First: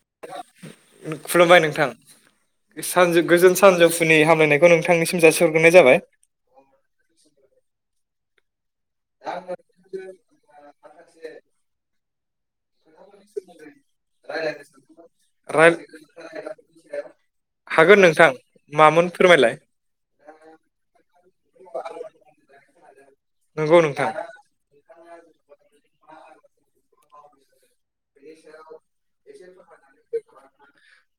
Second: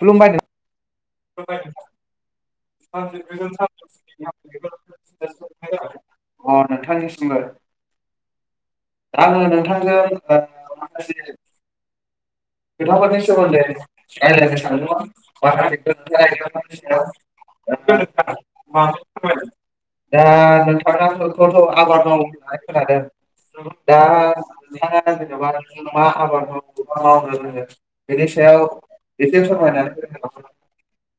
खुलुमबाय [unintelligible] खुलुमबाय नोंथां। सानजौ गोजोन सानजौफुनि हामलायनायखौ नोंथांनिसिम जासिहरग्रोनाय जाबाय [unintelligible] अ नोंथांनि सिमबो। आङो नोंथांजों [unintelligible] खोथाफोरनि सोमोन्दै रायलायनो सानदोंमोन राय माखासे [unintelligible] सायाव हागोन नोंथां मामोन [unintelligible] फोरमायलाय दा नोंथाङा पटल आबाद मावो नालाय खोनादों। नंगौ दा नोंथां [unintelligible] [unintelligible] [unintelligible] सायाव एसे फोरमायनानै होनो हागोन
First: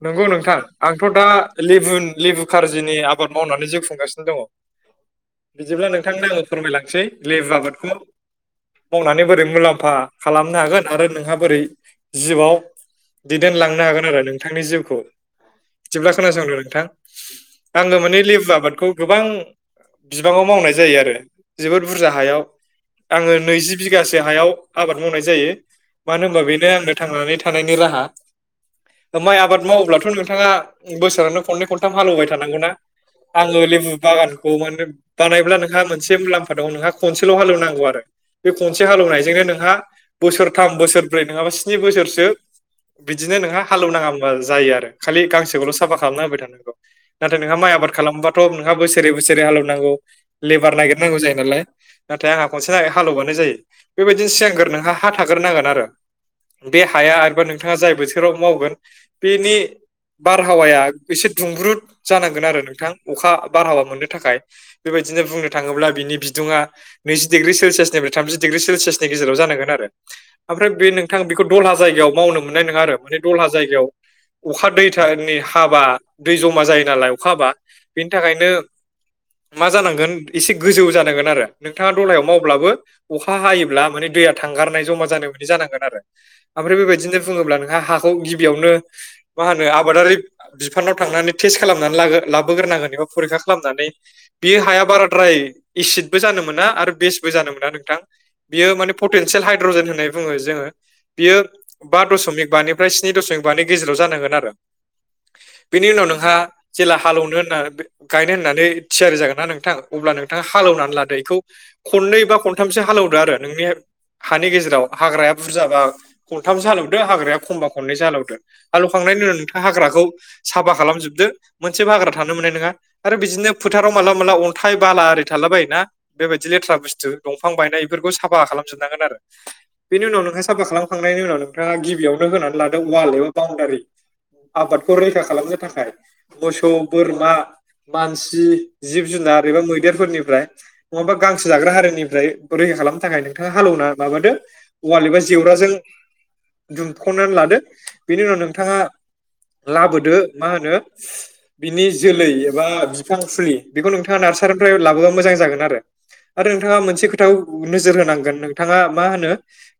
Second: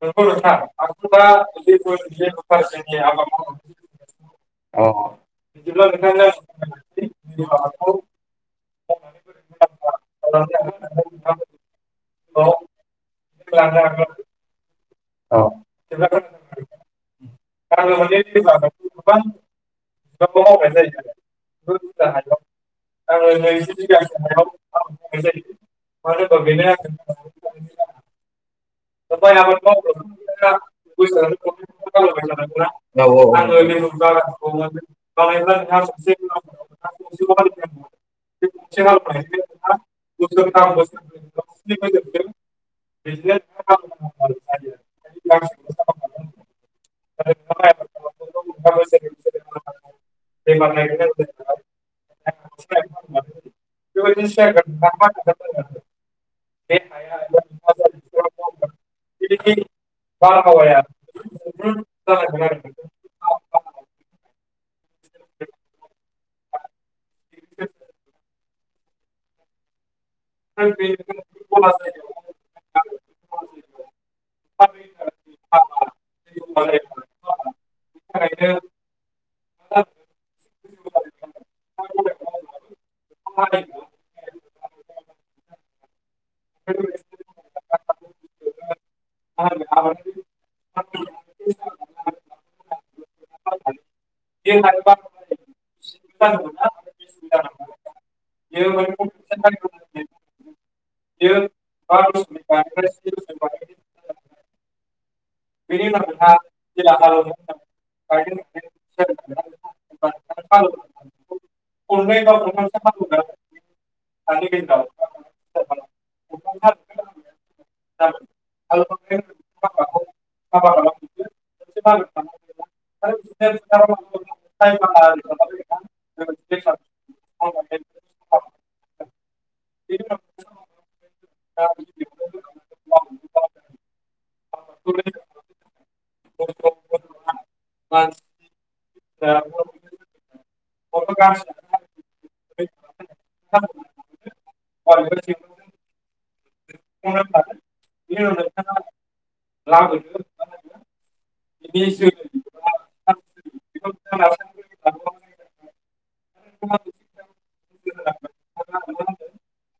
नोंगौ नोंथां आंथ' दा लेबु लेबु कार्जिनि आबाद मावनानै जिउ खुंगासिनो दङ। नामा? बिदिब्ला नोंथांनो आं फोरमायलांनोसै लेबु आबादखो मावनानै बोरै मुलाम्फा खालामनो हागोन आरो नोंहा बोरै जिउवाव दैदेनलांनो हागोन आरो। नोंथांनि जिउ औ बिदिब्ला खोनासंदो नोंथां। आङो माने लेबु आबादखौ गोबां बिबाङाव मावनाय जायो आरो जोबोद बुरजा हायाव आङो नैजि बिगासो हायाव आबाद मावनाय जायो मानो होनबा बे बे आंनि थांनानै थानायनि राहा। माइ आबाद मावोब्लाथ' नोंथाङा बोसोरावनो खननै खनथाम हालौबाय थानांगौना औ आङो लेबु बागानखौ माने बानायब्ला नोंहा मोनसे मुलाम्फा दङ नोंहा खनसेल' हालौनांगौ आरो बे खनसे हालेवनायजोंनो नोंहा बोसोरथाम बोसोरब्रै नङाबा स्नि बोसोरसो बिदिनो नोंहा हालेवनाङा होमबा जायो आरो खालि गांसोखौल' साफा खालामना होबाय थानांगौ नाथाय नोंहा माइ आबाद खालामोबाथ' नोंहा बोसोरै बोसोरै हालौनांगौ लेबार नागगिरनांगौ जायो नालाय नाथाय आंहा खनसे हालेवबानो जायो बेबायदिनो सिगांग्रो नोंहा हा थाग्रोनांगोन आरो। बे हाया आरोबा नोंथाङा जाय बोथोराव मावगोन बेनि बारहावाया एसे दुंब्रुद जानांगोन आरो नोंथां अखा बारहावा मोननो थाखाय। बेबायदिनो बुंनो थाङोब्ला बिनि दुङा नैजि डिग्रि सेलसियानिफ्राय थामजि डिग्रि सेलसियासनि गेजेराव जानांगोन आरो। ओमफ्राय फ्राय बे नोंथां बेनिफ्राय बेखौ दलहा जायगायाव मावनो मोननाय नोङा आरो माने दलहा जायगायाव अखा दैथानि हाबा दै जमा जायो नालाय अखा हाब बा बिनि थाखायनो मा जानांगोन एसे गोजौ जानांगोन आरो नोंथाङा दलहायाव मावब्लाबो अखा हायोब्ला माने दैया थांगारनाय जमा जानायाव बिदि जानांगोन आरो। ओमफ्राय बेबायदिनो बुङोब्ला नोंहा हाखौ गि बेयावनो मा होनो आबादारि बिफानाव थांनानै टेस्ट खालामनानै लाग्रो लाबोग्रोनांगोन। बेयाव फोरिखा खालामनानै बेयो हाया बाराद्राय एसिदबो जानो मोना आरो बेसबो जानो मोना नोंथां बियो माने पटेनसियेल हाइद्रजेन होनाय बुङो जोङो बेयो बा दशमिक बानिफ्राय स्नि दशमिक बानि गेजेराव जानांगोन आरो बेनि उनाव नोंहा जेला हालेवनो होननानै गायनो होननानै थियारि जागोन ना नोंथां अब्ला नोंथाङा हालेवनानै लादो बेखौ खननै बा खनथामसो हालेवदो आरो नोंनि हानि गेजेराव हाग्राया बुरजाबा खनथामसो हालेवदो हाग्राया एखमबा खनैसो हालेवदो हालेवखांनायनि उनाव नोंथाङा हाग्राखौ साफा खालामजोबदो मोनसेबो हाग्रा थानो मोननाय नङा आरो बिदिनो फोथाराव मालाबा मालाबा अन्थाइ बाला आरि थाला बायोना बेबायदि लेथ्रा बुस्थु दंफां बायनाय बेफोरखौ साफा खालामजोबनांगोन आरो बेनि उनाव नोंहा साफा खालाम खांनायनि उनाव नोंथाङा गिबियावनो होनानै लादों वाल एबा बाउणडारि आबादखौ रैखा खालामनो थाखाय मोसौ बोरमा मानसि जिब जुनार एबा मैदेरफोरनिफ्राय नङाबा गांसो जाग्रा हारिनि ओमफ्राय रैखा खालामनो थाखाय नोंथाङा हालेवना माबादो वाल एबा जेवराजों दुमख'नानै लादो बेनि उनाव नोंथाङा लाबोदो मा होनो [inaudible] बिनि जोलै एबा बिफां फुलि बेखौ नोंथाङा नार्सारिनिफ्राय लाबोबा मोजां जागोन आरो आरो नोंथाङा मोनसे खोथाव नोजोर होनांगोन नोंथाङा मा होनो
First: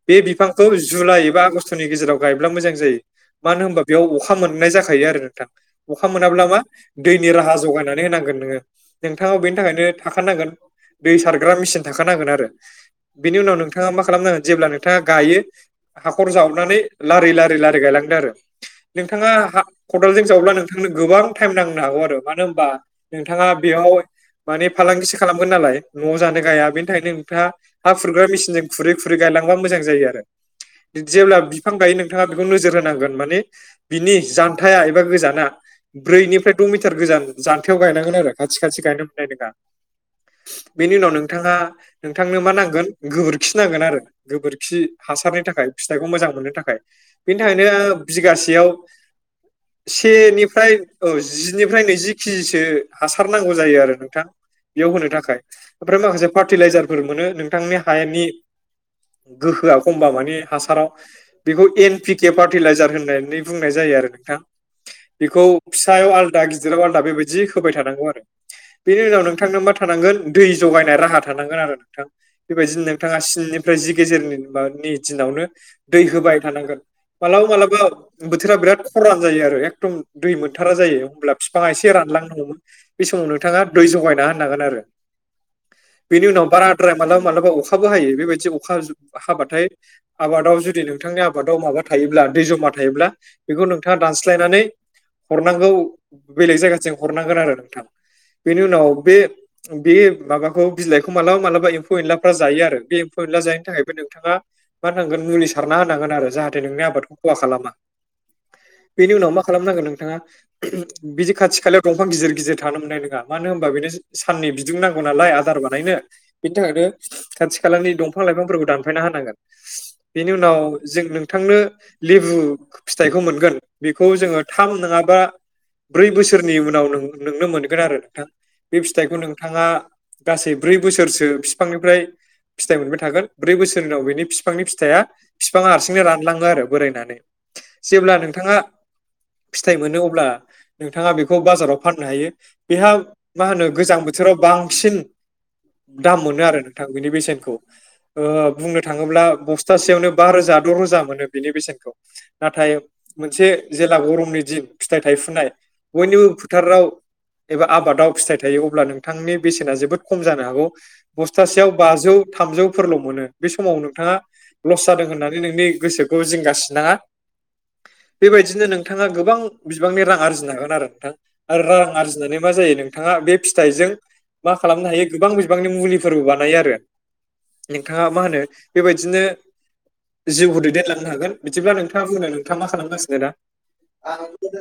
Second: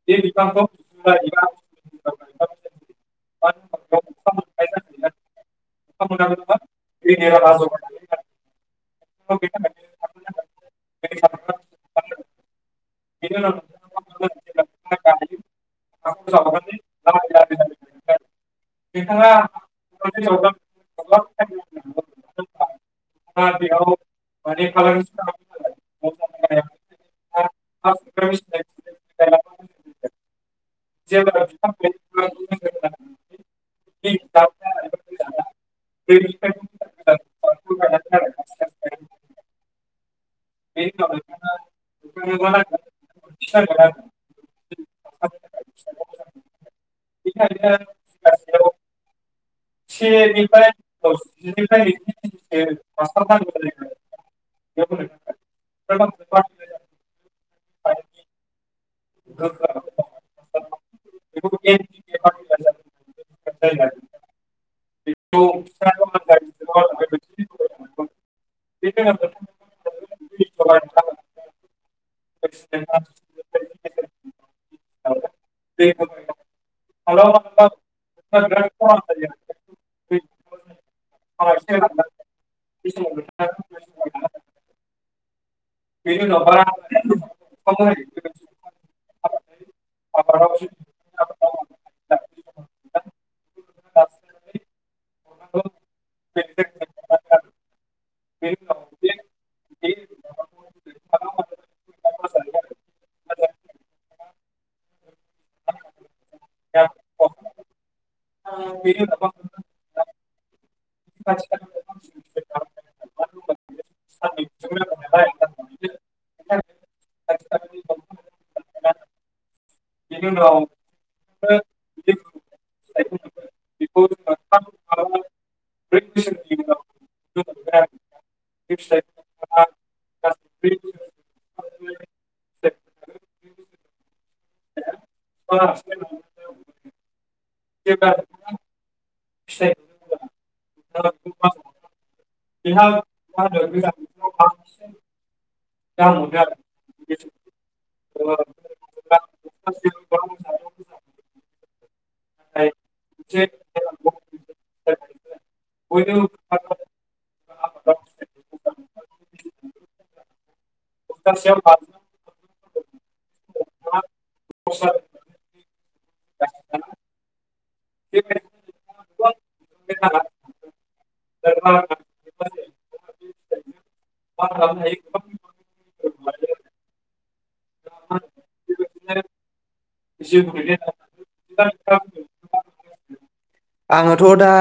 बे बिफांखौ जुलाइ एबा आगषट'नि गेजेराव गायब्ला मोजां जायो मानो होनबा बेयाव अखा मोननाय जाखायो आरो नोंथां अखा मोनाब्ला मा दैनि राहा जगायनानै होनांगोन नोङो नोंथाङाव बेनि थाखायनो थाखानांगोन दै सारग्रा मेसिन थाखानांगोन आरो बिनि उनाव नोंथाङा मा खालामनांगोन जेब्ला नोंथाङा गायो हाखर जावनानै लारि लारि लारि गायलांदों आरो नोंथाङा हा खदालजों जावब्ला नोंथांनो गोबां टाइम नांनो हागौ आरो मानो होनबा नोंथाङा बेयाव माने फालांगिसो खालामगोन नालाय न' जानो गाया बेनि थाखायनो नोंथाङा हा खुरग्रा मिसिनजों खुरै खुरै खुरै गायलांबा मोजां जायो आरो जेब्ला बिफां गायो नोंथाङा बेखौ नोजोर होनांगोन माने बिनि जानथाया एबा गोजाना ब्रैनिफ्राय द' मिटार गोजान जानथायाव गायनांगोन आरो खाथि खाथि गायनो मोननाय नङा बेनि उनाव नोंथाङा नोंथांनो मा नांगोन गोबोरखि नांगोन आरो गोबोरखि खि हासारनि थाखाय फिथाइखौ मोजां मोननो थाखाय बिनि थाखायनो बिगासेयाव सेनिफ्राय ओ जिनिफ्राय नैजि केजिसो हासार नांगौ जायो आरो नोंथां बेयाव होनो थाखाय ओमफ्राय माखासे फार्टिलाइजारफोर मोनो नोंथांनि हायानि गोहोआव एकमबा मानि हासाराव बेखौ एन पि के फार्टिलाइजार होननानै बुंनाय जायो आरो नोंथां बेखौ फिसायाव आलदा गिदिराव आलदा बेबायदि होबाय थानांगौ आरो बेनि उनाव नोंथांनो मा थानांगोन दै जगायनाय राहा थानांगोन आरो नोंथां बेबायदिनो नोंथाङा स्निनिफ्राय जि गेजेरनि बा मे दिनावनो दै होबाय थानांगोन मालाबा मालाबा बोथोरा बेरात खरान जायो आरो एखदम दै मोनथारा जायो होमब्ला बिफाङा एसे रानलांनो हमो‌ बे समाव नोंथाङा दै जगायना होननांगोन आरो बेनि उनाव बाराद्राय मालाबा मालाबा अखाबो हायो बेबायदि अखा जुब हाबाथाय आबादाव जुदि नोंथांनि आबादाव माबा थायोब्ला बिथाङा दानस्लायनानै हरनांगौ बेलेग जायगासिम हरनांगोन आरो बेनि उनाव बे नोंथाङा मा होनांगोन मुलि सारना होनांगोन आरो जाहाथे नोंनि आबादखौ खहा खालामा । बेनि उनाव मा खालामनांगोन नोंथां हा बिदि खाथि खालायाव दंफां गिदिर गिदिर थांनो मोननाय नङा मानो होनबा बेनो साननि बिदुं नांगौ नालाय आदार बानायनो बिनि थाखायनो खाथि खालानि दंफां लाइफांफोरखौ दान दानफायना होनांगोन बेनि उनाव जों नों थांनो लेबु फिथाइखौ मोनगोन बेखौ जोङो थाम नङाबा बे फिथाइखौ नों थाङा गासै ब्रै बोसोरसो बिफांनिफ्राय फिथाइ मोनबाय थागोन ब्रै बोसोरनिनाव बेनि बिफांनि फिथाइया बिफाङा हारसिंनो रानलाङो आरो बोरायनानै। जेब्ला फिथाइ मोनो अब्ला नोंथाङा बेखौ बाजाराव फाननो हायो । बेहा मा होनो गोजां बोथोराव बांसिन दाम मोनो आरो नोंथां बिनि बेसेनखौ ओ बुंनो थाङोब्ला बस्थासेयावनो बा रोजा द' रोजा मोनो बेनि बेसेनखौ। नाथाय मोनसे जेला गरम नि दिन फिथाइ थाइफुनाय बयनिबो फोथाराव एबा आबादाव फिथाइ थायो अब्ला नोंथांनि बेसेना जोबोद खम जानो हागौ‌ बस्थासेयाव बाजौ थामजौ फोरल' मोनो बे समाव नोंथाङा लस जादों होननानै नोंनि गोसोखौ जिंगासिनाङा बेबायदिनो नोंथाङा गोबां बिबांनि रां आरजिनो हागोन आरो नोंथां। आरो रां आरजिनानै मा जायो नोंथाङा बे फिथाइजों मा खालामनो हायो गोबां बिबांनि मुलिफोरबो बानायो आरो। नोंथाङा मा होनो बेबायदिनो जिउखौ दैदेनलांनो हागोन। बिदिब्ला नोंथाङा बुंदो नोंथाङा मा खालामगासिनो दा? आङोथ' दा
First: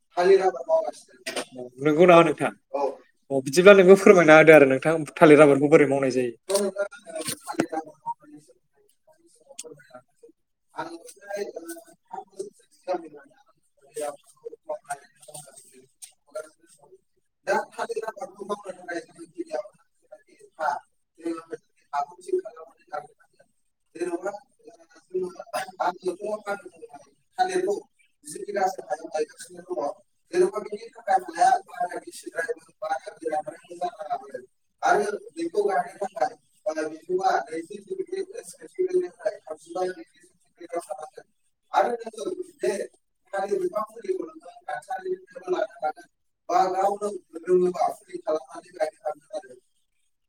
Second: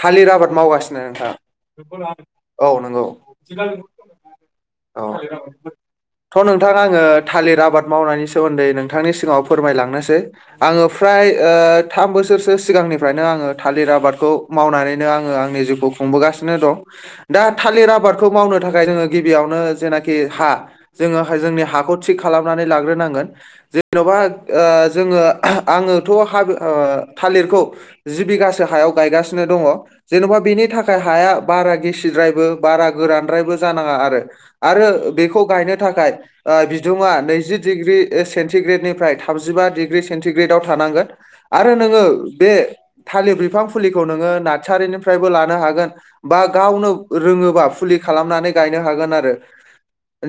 थालिर आबाद मावगासिनो नोंथां नंगौ नामा नोंथां? औ नंगौ औ बिदिब्ला नोंबो फोरमायना होदो आरो नों थां औ थालिर आबादखौ बोरै मावनाय जायो? थ' नोंथां आङो थालिर आबाद मावनायनि सोमोन्दै नोंथांनि सिगाङा फोरमायलांनोसै आङो फ्राय ओ थाम बोसोरसो सिगांनिफ्रायनो आङो थालिर आबादखौ मावनानैनो आङो आंनि जिउखौ खुंबोगासिनो दं। दा थालिर आबादखौ मावनो थाखाय जोङो गिबियावनो जेनाखि हा जोङो जोंनि हाखौ थिग खालामनानै लाग्रोनांगोन जे जेन'बा ओ जोङो आङोथ' हा ओ थालिरखौ जि बिघासो हायाव गायगासिनो दङ जेन'बा बेनि थाखाय हाया बारा गिसिद्रायबो बारा गोरानद्रायबो जानाङा आरो आरो बेखौ गायनो थाखाय आ बिदुंया नैजि डिग्रि सेनथि ग्रेड निफ्राय थाबजिबा डिग्रि सेन्टिग्रेदाव थानांगोन आरो नोङो बे थालिर बिफां फुलिखौ नोङो नाथसारिनिफ्रायबो लानो हागोन बा गावनो रोङोबा फुलि खालामनानै गायनो हागोन आरो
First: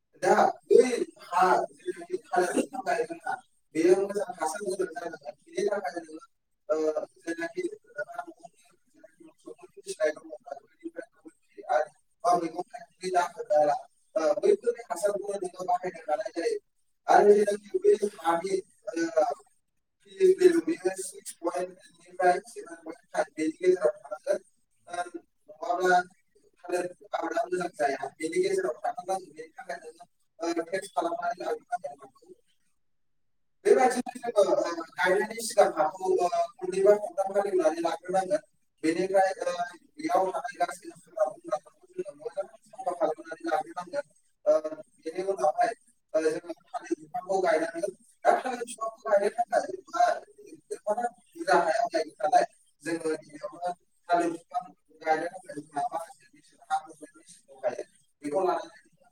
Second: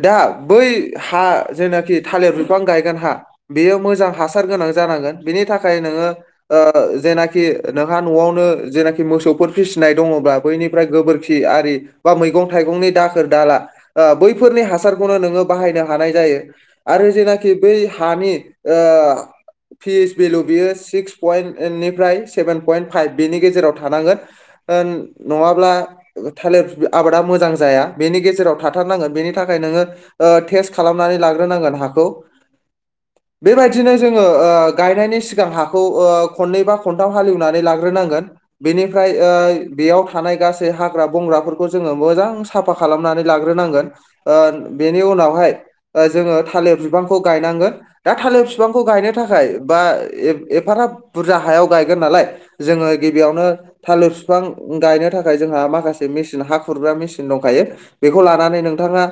दा बै हा जेनाखि थालिर बिफां गायगोन हा बेयो मोजां हासार गोनां जानांगोन बेनि थाखाय नोङो ओ जेनाखि नोंहा न'आवनो जेनाखि मोसौफोर फिसिनाय दङब्ला बैनिफ्राय गोबोरखि आरि बा मैगं थाइगंनि दाखोर दाला आ बैफोरनि हासार खौ नोङो बाहायनो हानाय जायो आरो जेनाखि बै हानि ओ फिस भेलु बियो सिक्स पयन्टनिफ्राय सेभेन पयन्ट फाइभ बेनि गेजेराव थानांगोन नङाब्ला थालिर आबादा मोजां जाया बेनि गेजेराव थाथारनांगोन बेनि थाखाय नोङो ओ टेस्ट खालामनानै लाग्रोनांगोन हाखौ बेबायदिनो जोङो ओ गायनायनि सिगां हाखौ ओ खननै बा खनथाम हालेवनानै लाग्रोनांगोन बेनिफ्राय ओ बेयाव थानाय गासै हाग्रा बंग्राफोरखौ जोङो मोजां साफा खालामनानै लाग्रोनांगोन ओ बेनि उनावहाय जोङो थालिर बिबांखौ गायनांगोन दा थालिर बिफांखौ गायनो थाखाय बा एफाराब बुरजा हायाव गायगोन नालाय जोङो गिबियावनो थालिर बिफां गायनो थाखाय जोंहा माखासे मेसिन हा खुरग्रा मेसिन दंखायो बेखौ लानानै नोंथाङा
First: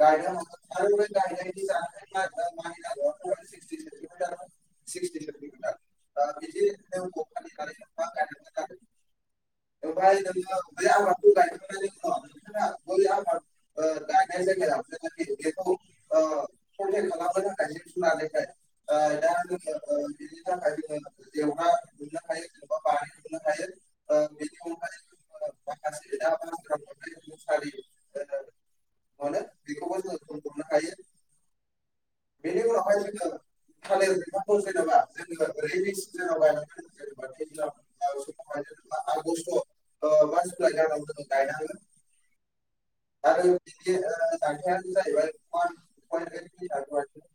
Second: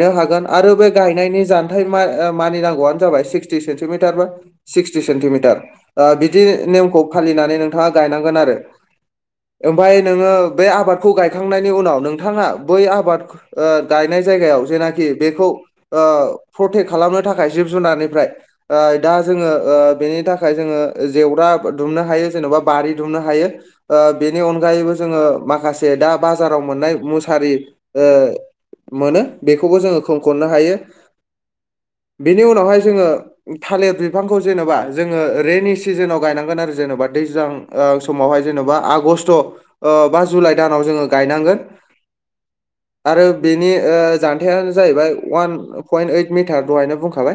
नो हागोन आरो बे गायनायनि जथाय ओ मानिनांगौ सिकसटि सेन्टिमिटारबा सिकसटि सेन्टिमिटार आ बिदि नेमखौ फालिनानै नोंथाङा गायनांगोन आरो उमफाय नोंयो बे आबादखौ गायखांनि उनाव नोंथाङा बै आबाद ओ गायनाय जायगायाव जेनाखि बेखौ ओ प्रटेक् खालामनो थाखाय जिब जुनारनि फ्राय आ दा जोङो ओ बेनि थाखाय जोङो जेवरा दुमनो हायो जेन'बा बारि दुमनो हायो ओ बेनि अनगायैबो जोङो माखासे दा बाजाराव मोननाय मुसारि ओ मोनो बेखौबो जोङो खोंखननो हायोनि बेनि नि उनावहाय जोङो थालिर बिफांखौ जेनेबा जोङो रेनि सिजोनाव गायनांगोन आरो जेनेबा दैजां ओ समावहाय जबा बा आगसथ' ओ बा जुलाय दानाव जोंयो गायनांगोन आरो बेनि ओ [unintelligible] जाहैबाय वान पइन्ट ओइट मिटार दहायनो बुं ओ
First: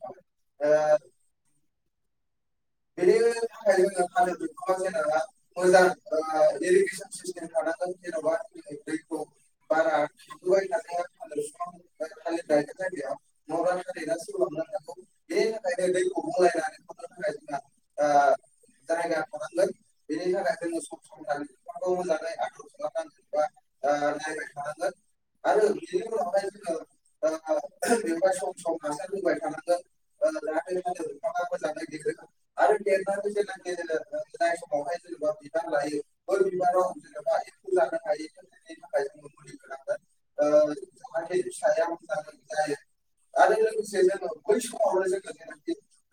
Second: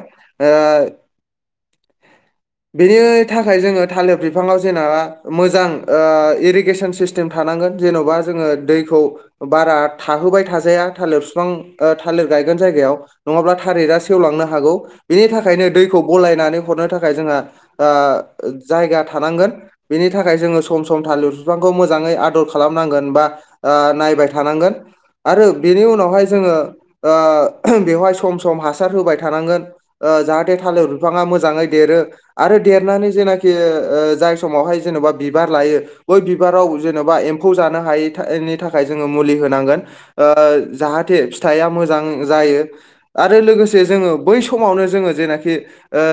बेनियै थाखाय जोङो थालिर बिफाङाव जेनेबा मोजां ओ इरिगेसन सिस्टेम थानांगोन जेन'बा जोङो दैखौ बारा थाहोबाय थाजाया थालिर बिफां थालिर गायगोन जायगायाव नङाब्ला थालिरा सेवलांनो हागौ बेनि थाखायनो दैखौ बलायनानै हरनो थाखाय जोंहा आ जायगा थानांगोन बिनि थाखाय जोङो सम सम थालिर बिफांखौ मोजाङै आदर खालामनांगोन बा आ नायबाय थानांगोन आरो बेनि उनावहाय जोङो ओ बेवहाय सम सम हासार होबाय थानांगोन ओ जाहाथे थालिर बिफाङा मोजाङै देरो आरो देरनानै जेनाखे ओ जाय समावहाय जेनेबा बिबार लायो बै बिबाराव जेन'बा एम्फौ जानो हायैनि थाखाय जोङो मुलि होनांगोन ओ जाहाथे थाइया मोजां जायो आरो लोगोसे जोङो बै समावनो जोङो जेनाखि ओ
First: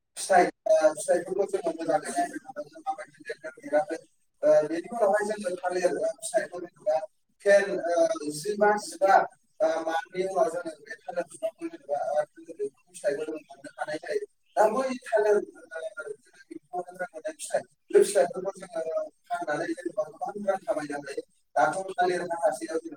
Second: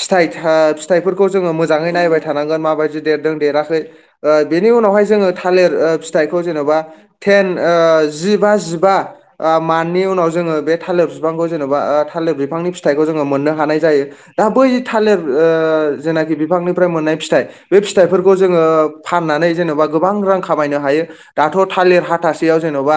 फिथाइथा फिथाइफोरखौ जोङो मोजाङै नायबाय थानांगोन माबायदि देरदों देराखै ओ बेनि उनावहाय जोङो थालिर ओ फिथाइखौ जेन'बा थेन ओ जि बा जिबा ओ माननि उनाव जोङो बे थालिर बिफांखौ जेनबा ओ थालिर बिफांनि फिथाइखौ जोङो मोननो हानाय जायो । दा बै थालिर ओ जेनाखि बिफांनिफ्राय मोननाय फिथाइ बे फिथाइफोरखौ जोङो फाननानै जेनबा गोबां रां खामायनो हायो दाथ थालिर हाथासेयाव जेनबा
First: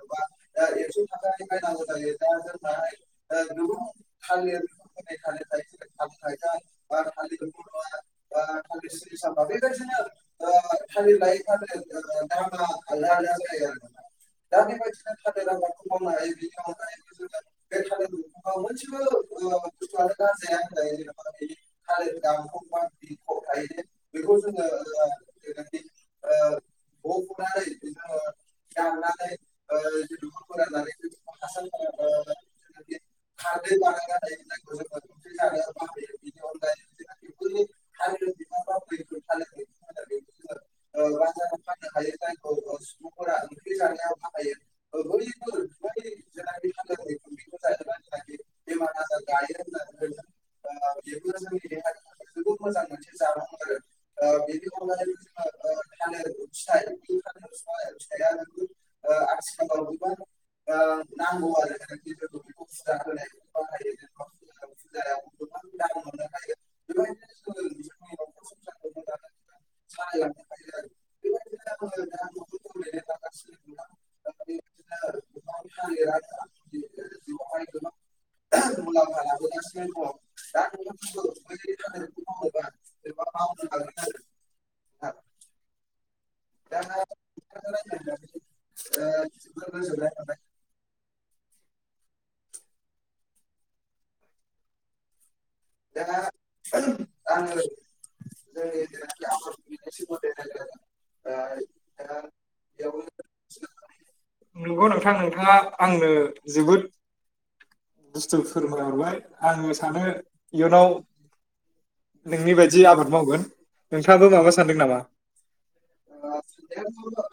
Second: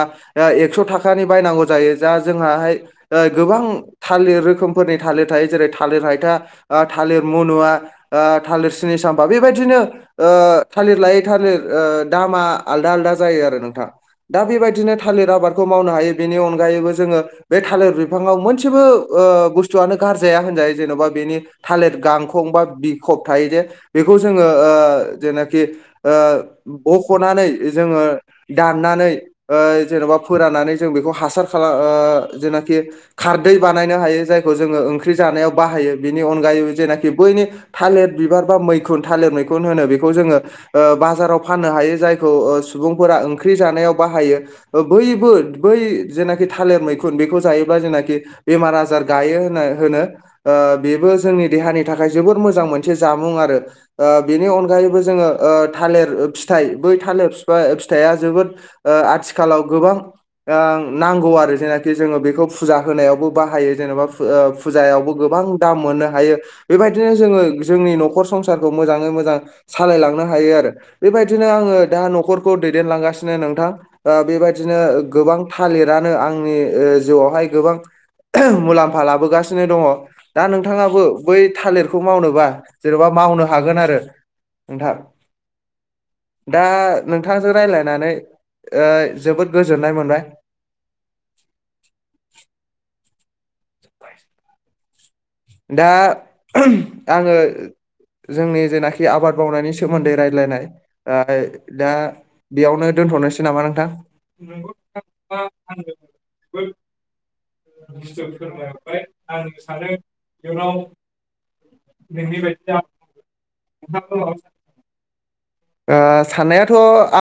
एकस थाखानि बायनांगौ जायो जा जोंङाहाय ओ गोबां थालिर रोखोमफोरनि थालिर थायो‌ जेरै थालिर थालिर मनुआ ओ थालिर सिनिसामपा बेबायदिनो ओ थालिर लायै थालिर दामा आलदा आलदा जायो आरो नोंथां दा बेबायदिनो थालिर आबादखौ मावनो हायो बेनि अनगायैबो जोङो बे थालिर बिफाङाव मोनसेबो बुस्थुआनो ओ गारजाया होनजाय बेनि थालिर गांखं बा बिखब थायो जे बेखौ‌ जोङो‌ ओ जेनेखि ओ बखनानै जोङो दाननानै ओ जेनबा फोराननानै जों बेखौ हासार खाला ओ‌ जेनेखि खारदै बानायनो हायो जायखौ जों‌ङो ओ‌ ओंख्रि जानायाव बाहायो बिनि अनगायैबो जेनाखि बैनि थालिर बिबार बा मैखुन थालिर मैखुन होनो बेखौ जोङो बाजाराव फाननो हायो जायखौ‌ ओ सुबुंफोरा ओंख्रि जानायाव बाहायो बैबो बै जेनाखि थालिर मैखुन बेखौ जायोब्ला जेनाखि बेमार आजार गायो होनो‌ होनो ओ बेबो जोंनि देहानि थाखाय जोबोद मोजां मोनसे जामुं आरो ओ बेनि अनगायैबो जोङो ओ थालिर फिथाइ बै थालिर फिफाय फिथाइया जोबोद ओ आथिख खालाव गोबां नांगौ आरो जेनाखि जोङो बेखौ फुजा होनायावबो बाहायो जेनेबा फु ओ फुजा आवबो गोबां दाम मोननो हायो बेबायदिनो जोङो जोंनि नखर संसारखौ मोजाङै मोजां सालायलांनो हायो आरो बेबायदिनो आङो दा नखरखौ दैदेनलांगासिनो नोंथां बेबायदिनो गोबां थालिरानो आंनि ओ जिउआवहाय गोबां मुलाम्फा लाबोगासिनो दं दा नोंथाङाबो बै थालिरखौ मावनोबा जेनबा मावनो हागोन आरो नोंथां दा नोंथांजों रायलायनानै ओ जोबोद गोजोननाय मोनबाय दा आङो जोंनि जेनाखि आबाद मावनायनि सोमोन्दै रायज्लायनाय ओ दा बेयावनो दोनथनोसै नामा नोंथां नंगौ नोंथाङा नोंथां आंनो [unintelligible] जोबोद बुस्थु फोरमायहरबाय आङो सानो इयुनाव नोंनि बायदि आबाद मावगोन नोंथाङाबो माबा सानदों नामा ओ साननायाथ आ